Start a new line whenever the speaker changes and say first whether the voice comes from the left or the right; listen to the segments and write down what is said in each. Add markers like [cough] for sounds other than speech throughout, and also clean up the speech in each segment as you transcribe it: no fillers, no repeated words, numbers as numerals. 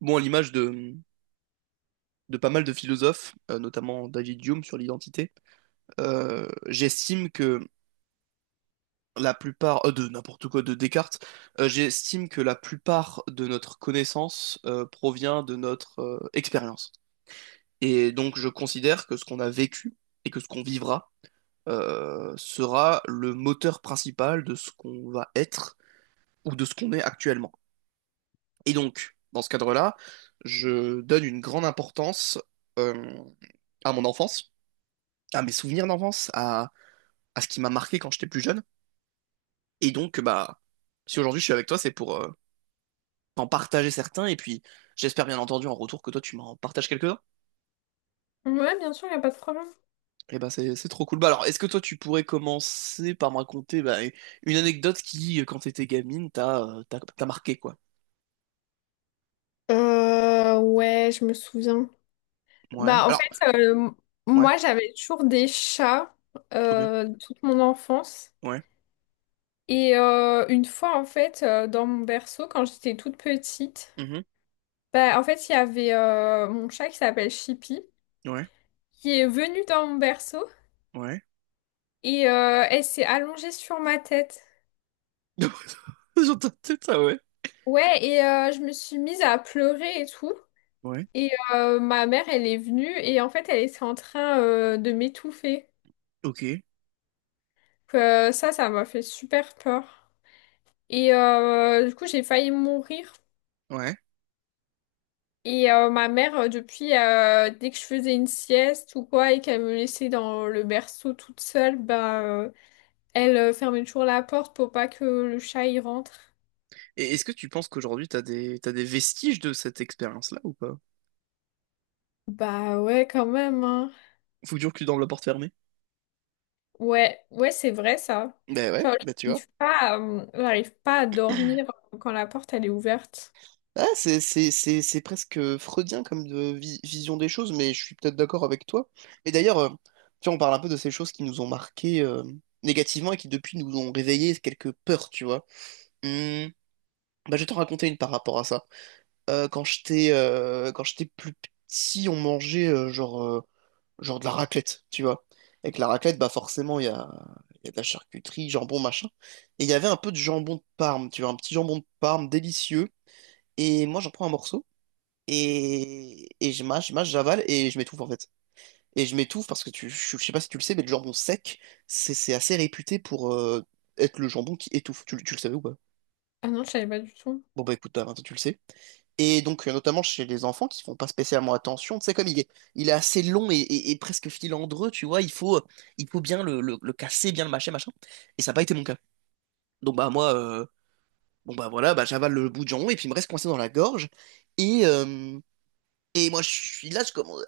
right: Bon, à l'image de pas mal de philosophes, notamment David Hume sur l'identité, j'estime que la plupart, de n'importe quoi, de Descartes, j'estime que la plupart de notre connaissance provient de notre expérience. Et donc je considère que ce qu'on a vécu et que ce qu'on vivra sera le moteur principal de ce qu'on va être ou de ce qu'on est actuellement. Et donc, dans ce cadre-là, je donne une grande importance euh, à mon enfance à mes souvenirs d'enfance, à ce qui m'a marqué quand j'étais plus jeune. Et donc, bah, si aujourd'hui je suis avec toi, c'est pour en partager certains. Et puis, j'espère bien entendu en retour que toi, tu m'en partages quelques-uns.
left: Ouais, bien sûr, il n'y a pas de problème.
right: Et bah, c'est trop cool. Bah, alors, est-ce que toi, tu pourrais commencer par me raconter bah, une anecdote qui, quand t'étais gamine, t'a marqué, quoi?
left: Ouais, je me souviens.
right: Ouais.
left: Bah, en
right: Alors,
left: fait, euh,
right: ouais,
left: Moi, j'avais toujours des chats
right: ok.
left: toute mon enfance.
right: Ouais.
left: Et une fois, dans mon berceau, quand j'étais toute petite,
right: Mhm.
left: il y avait mon chat qui s'appelle Chippy,
right: Ouais.
left: qui est venu dans mon berceau
right: Ouais.
left: et elle s'est allongée sur ma tête.
right: [laughs] J'entends peut-être ça, ouais.
left: Ouais, et je me suis mise à pleurer et tout.
right: Ouais.
left: Et ma mère, elle est venue et en fait, elle était en train de m'étouffer.
right: Ok.
left: Donc, ça m'a fait super peur. Et du coup, j'ai failli mourir.
right: Ouais.
left: Et ma mère, depuis, dès que je faisais une sieste ou quoi, et qu'elle me laissait dans le berceau toute seule, elle fermait toujours la porte pour pas que le chat y rentre.
right: Et est-ce que tu penses qu'aujourd'hui, t'as des vestiges de cette expérience-là ou pas?
left: Bah ouais, quand même, hein.
right: Faut toujours que tu dormes la porte fermée.
left: Ouais, ouais, c'est vrai, ça.
right: Ben ouais,
left: Genre,
right: ben tu vois.
left: j'arrive pas à dormir quand la porte, elle est ouverte.
right: Ah, c'est presque freudien comme vision des choses, mais je suis peut-être d'accord avec toi. Mais d'ailleurs, tu vois, on parle un peu de ces choses qui nous ont marqués négativement et qui depuis nous ont réveillé quelques peurs, tu vois. Hmm, bah, je vais t'en raconter une par rapport à ça. Quand j'étais plus petit, on mangeait genre de la raclette, tu vois. Avec la raclette, bah forcément, il y a de la charcuterie, jambon, machin. Et il y avait un peu de jambon de Parme, tu vois, un petit jambon de Parme délicieux. Et moi, j'en prends un morceau. Et je mâche, j'avale et je m'étouffe en fait. Et je m'étouffe parce que je sais pas si tu le sais, mais le jambon sec, c'est assez réputé pour être le jambon qui étouffe. Tu le savais ou pas?
left: Ah non, je savais pas du tout.
right: Bon bah écoute, Alain, tu le sais. Et donc, notamment chez les enfants qui font pas spécialement attention, tu sais, il est assez long et presque filandreux, tu vois, il faut bien le casser, bien le mâcher, machin. Et ça n'a pas été mon cas. Donc, bah, moi, bah, voilà, bah, j'avale le bout de jambon et puis il me reste coincé dans la gorge. Et, euh, et moi, je suis là, je commence,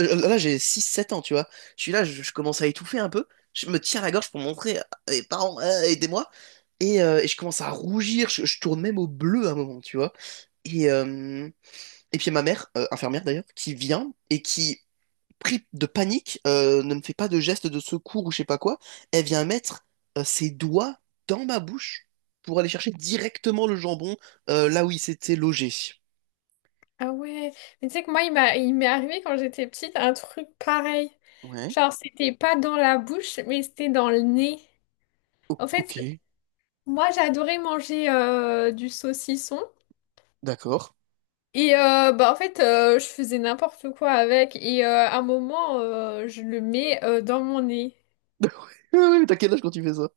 right: euh, euh, là, j'ai 6 7 ans, tu vois. Je suis là, je commence à étouffer un peu. Je me tiens la gorge pour montrer à mes parents, aidez-moi. Et je commence à rougir, je tourne même au bleu à un moment, tu vois. Et, euh, et puis il y a ma mère, infirmière d'ailleurs, qui vient et qui pris de panique, ne me fait pas de geste de secours ou je sais pas quoi. Elle vient mettre ses doigts dans ma bouche pour aller chercher directement le jambon là où il s'était logé.
left: Ah ouais, mais tu sais que moi, il m'est arrivé quand j'étais petite un truc pareil.
right: Ouais.
left: Genre, c'était pas dans la bouche, mais c'était dans le nez. En
right: Ok,
left: fait, moi, j'adorais manger du saucisson.
right: d'accord.
left: Et je faisais n'importe quoi avec. Et à un moment, je le mets dans mon nez.
right: [laughs] Ouais, ouais, t'as quel âge quand tu fais ça?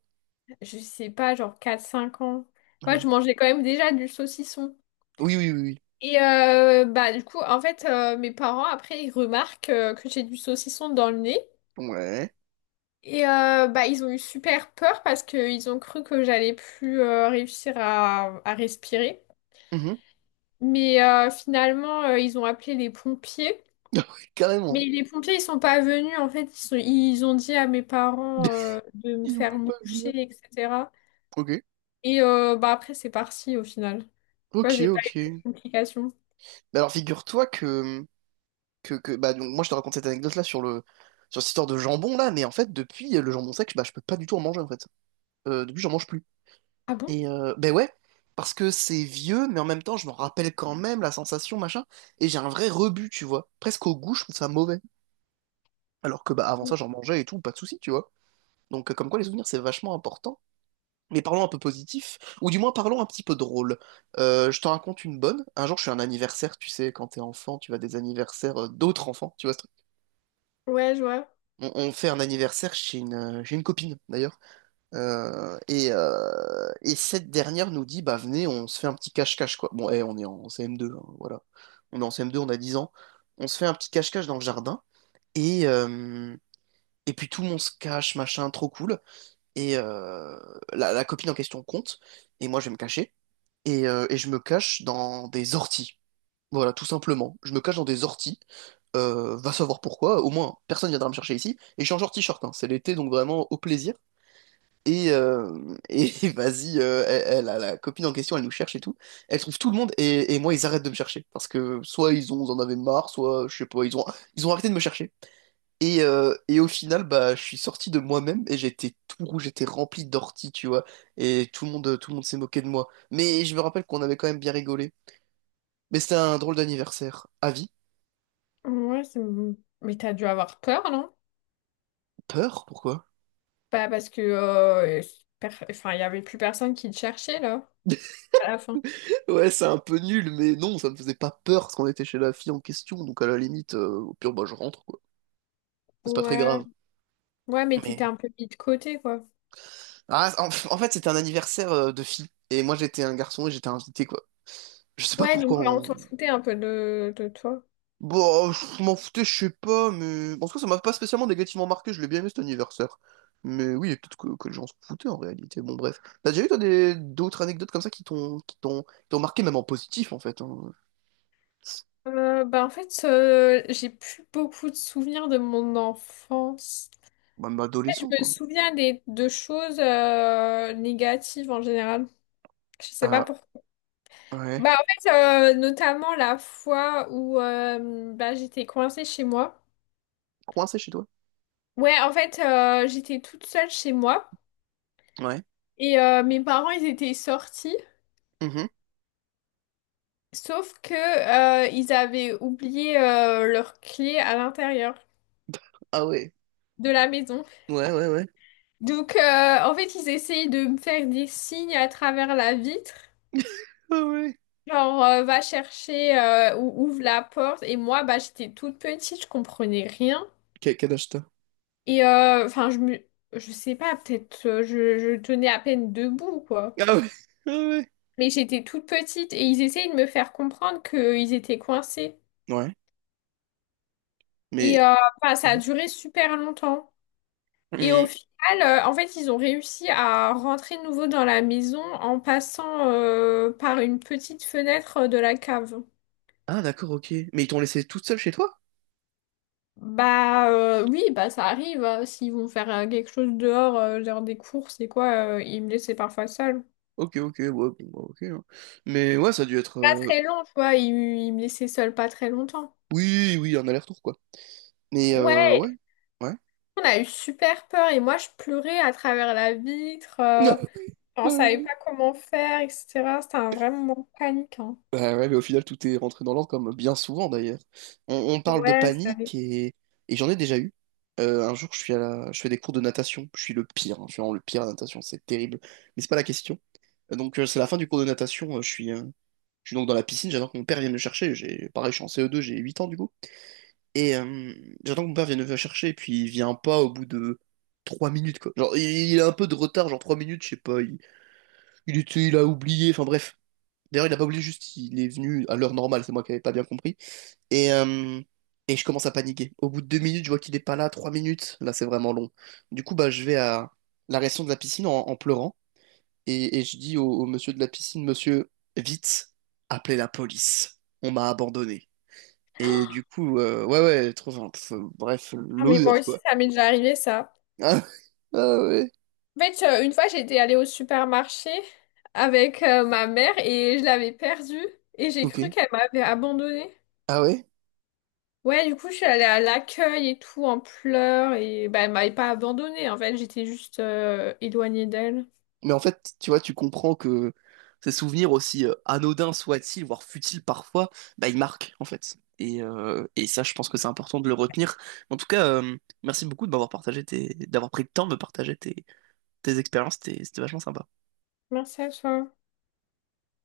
left: Je sais pas, genre quatre cinq ans. Moi,
right: Ouais.
left: je mangeais quand même déjà du saucisson.
right: Oui, oui, oui,
left: Et du coup, mes parents, après, ils remarquent que j'ai du saucisson dans le nez.
right: oui. Ouais.
left: Et ils ont eu super peur parce qu'ils ont cru que j'allais plus réussir à respirer.
right: Mhm.
left: Mais finalement, ils ont appelé les pompiers.
right: [laughs] Ouais, carrément.
left: Mais les pompiers, ils sont pas venus. En fait, ils ont dit à mes parents
right: [laughs]
left: de me
right: Il
left: faire
right: voulait pas
left: moucher,
right: venir.
left: etc.
right: Ok.
left: Et après, c'est parti au final. Tu vois,
right: Ok,
left: j'ai pas eu
right: ok.
left: de complications.
right: Bah alors figure-toi que bah donc moi je te raconte cette anecdote là sur cette histoire de jambon là, mais en fait depuis le jambon sec, bah je peux pas du tout en manger en fait. Depuis j'en mange plus
left: Ah bon?
right: et ben ouais, parce que c'est vieux, mais en même temps je me rappelle quand même la sensation machin, et j'ai un vrai rebut, tu vois, presque au goût, je trouve ça mauvais, alors que bah avant ça j'en mangeais et tout, pas de souci, tu vois. Donc comme quoi les souvenirs c'est vachement important. Mais parlons un peu positif, ou du moins parlons un petit peu drôle. Je t'en raconte une bonne. Un jour je suis à un anniversaire, tu sais, quand t'es enfant tu vas à des anniversaires d'autres enfants, tu vois.
left: Ouais, je vois.
right: On fait un anniversaire chez une copine d'ailleurs. Et cette dernière nous dit, bah venez, on se fait un petit cache-cache quoi. Bon, eh, on est en CM2, hein, voilà. On est en CM2, on a 10 ans. On se fait un petit cache-cache dans le jardin. Et, euh, et puis tout le monde se cache, machin, trop cool. Et la copine en question compte. Et moi, je vais me cacher. Et je me cache dans des orties. Voilà, tout simplement. Je me cache dans des orties. Va savoir pourquoi. Au moins, personne viendra me chercher ici. Et je suis en short t-shirt, hein. C'est l'été, donc vraiment au plaisir. Et, euh, et [laughs] vas-y, elle a la copine en question, elle nous cherche et tout. Elle trouve tout le monde et moi, ils arrêtent de me chercher. Parce que soit ils en avaient marre, soit je sais pas, ils ont arrêté de me chercher. Et au final, bah, je suis sorti de moi-même et j'étais tout rouge, j'étais rempli d'orties, tu vois. Tout le monde s'est moqué de moi. Mais je me rappelle qu'on avait quand même bien rigolé. Mais c'était un drôle d'anniversaire. À vie.
left: Ouais, c'est- mais t'as dû avoir peur, non?
right: Peur? Pourquoi?
left: Bah, parce que enfin, il y avait plus personne qui te cherchait, là,
right: [laughs]
left: à la fin.
right: Ouais, c'est un peu nul, mais non, ça me faisait pas peur parce qu'on était chez la fille en question, donc à la limite, au pire, bah, je rentre, quoi. C'est pas très
left: Ouais,
right: grave.
left: ouais, mais t'étais
right: Mais.
left: un peu mis de côté, quoi.
right: Ah, en fait, c'était un anniversaire de fille, et moi j'étais un garçon et j'étais invité, quoi. Je sais pas
left: Ouais, donc
right: pourquoi
left: ouais, on s'en
right: on.
left: foutait un peu de toi.
right: Bon, oh, je m'en foutais, je sais pas, mais. En tout cas, ça m'a pas spécialement négativement marqué, je l'ai bien aimé cet anniversaire. Mais oui, et peut-être que les gens se foutaient en réalité. Bon, bref. T'as déjà eu, toi, des- d'autres anecdotes comme ça qui t'ont marqué, même en positif, en fait, hein.
left: J'ai plus beaucoup de souvenirs de mon enfance.
right: Même
left: En fait, je
right: adolescence,
left: me
right: hein.
left: souviens de choses négatives en général. Je sais pas
right: Ah,
left: pourquoi.
right: ouais.
left: Notamment la fois où j'étais coincée chez moi.
right: Coincé chez toi?
left: Ouais, j'étais toute seule chez moi
right: Ouais.
left: et mes parents, ils étaient sortis.
right: Mhm.
left: Sauf que ils avaient oublié leur clé à l'intérieur
right: Ah ouais.
left: de la maison.
right: Ouais, ouais, ouais.
left: Donc en fait ils essayaient de me faire des signes à travers la vitre.
right: Ah ouais.
left: Genre va chercher ou ouvre la porte. Et moi bah j'étais toute petite, je comprenais rien.
right: Quel, quel âge t'as?
left: Et je sais pas, peut-être je tenais à peine debout quoi.
right: Ah ouais. Ah ouais.
left: Mais j'étais toute petite et ils essayaient de me faire comprendre qu'ils étaient coincés.
right: Ouais.
left: Et
right: Mais.
left: enfin, ça a
right: Mhm.
left: duré super longtemps. Et au
right: Hum.
left: final, ils ont réussi à rentrer de nouveau dans la maison en passant par une petite fenêtre de la cave.
right: Ah d'accord, ok. Mais ils t'ont laissé toute seule chez toi?
left: Oui, bah ça arrive, hein. S'ils vont faire quelque chose dehors, genre des courses et quoi, ils me laissaient parfois seule.
right: Ok, ok, ouais, bon, bah, ok, hein. Mais ouais, ça a dû être.
left: Pas très long, tu vois, ils me laissaient seule pas très longtemps.
right: Oui, oui, un aller-retour, quoi. Mais
left: Ouais,
right: ouais. Ouais.
left: on a eu super peur et moi je pleurais à travers la vitre. On savait
right: [laughs]
left: pas comment faire, etc. C'était un vrai moment de panique, hein.
right: Bah ouais, mais au final, tout est rentré dans l'ordre, comme bien souvent d'ailleurs. On parle de
left: Ouais, ça
right: panique et j'en ai déjà eu. Un jour, je suis je fais des cours de natation. Je suis le pire, hein. Je suis vraiment le pire à la natation, c'est terrible. Mais c'est pas la question. Donc, c'est la fin du cours de natation. Je suis donc dans la piscine. J'attends que mon père vienne me chercher. J'ai, pareil, je suis en CE2, j'ai 8 ans du coup. Et euh, J'attends que mon père vienne me chercher. Et puis, il vient pas au bout de 3 minutes, quoi. Il a un peu de retard, genre 3 minutes, je sais pas. Il a oublié. Enfin, bref. D'ailleurs, il a pas oublié juste, il est venu à l'heure normale, c'est moi qui avais pas bien compris. Et, euh, et je commence à paniquer. Au bout de 2 minutes, je vois qu'il est pas là, 3 minutes, là c'est vraiment long. Du coup, bah, je vais à la réaction de la piscine en pleurant et, et je dis au monsieur de la piscine, monsieur, vite, appelez la police. On m'a abandonné. Et du coup, ouais, ouais, trop, enfin, pff, bref,
left: Ah, mais moi
right: l'odeur,
left: aussi,
right: quoi.
left: ça m'est
right: [laughs]
left: déjà arrivé, ça.
right: Ah, ah ouais,
left: En fait, une fois, j'étais allée au supermarché avec ma mère et je l'avais perdue et j'ai
right: ok.
left: cru qu'elle m'avait abandonnée.
right: Ah ouais?
left: Ouais, du coup, je suis allée à l'accueil et tout en pleurs et bah, elle m'avait pas abandonnée. En fait, j'étais juste éloignée d'elle.
right: Mais en fait, tu vois, tu comprends que ces souvenirs, aussi anodins soient-ils, voire futiles parfois, bah, ils marquent, en fait. Et ça, je pense que c'est important de le retenir. En tout cas, merci beaucoup de m'avoir partagé tes... d'avoir pris le temps de me partager tes expériences. C'était vachement sympa.
left: Merci à toi.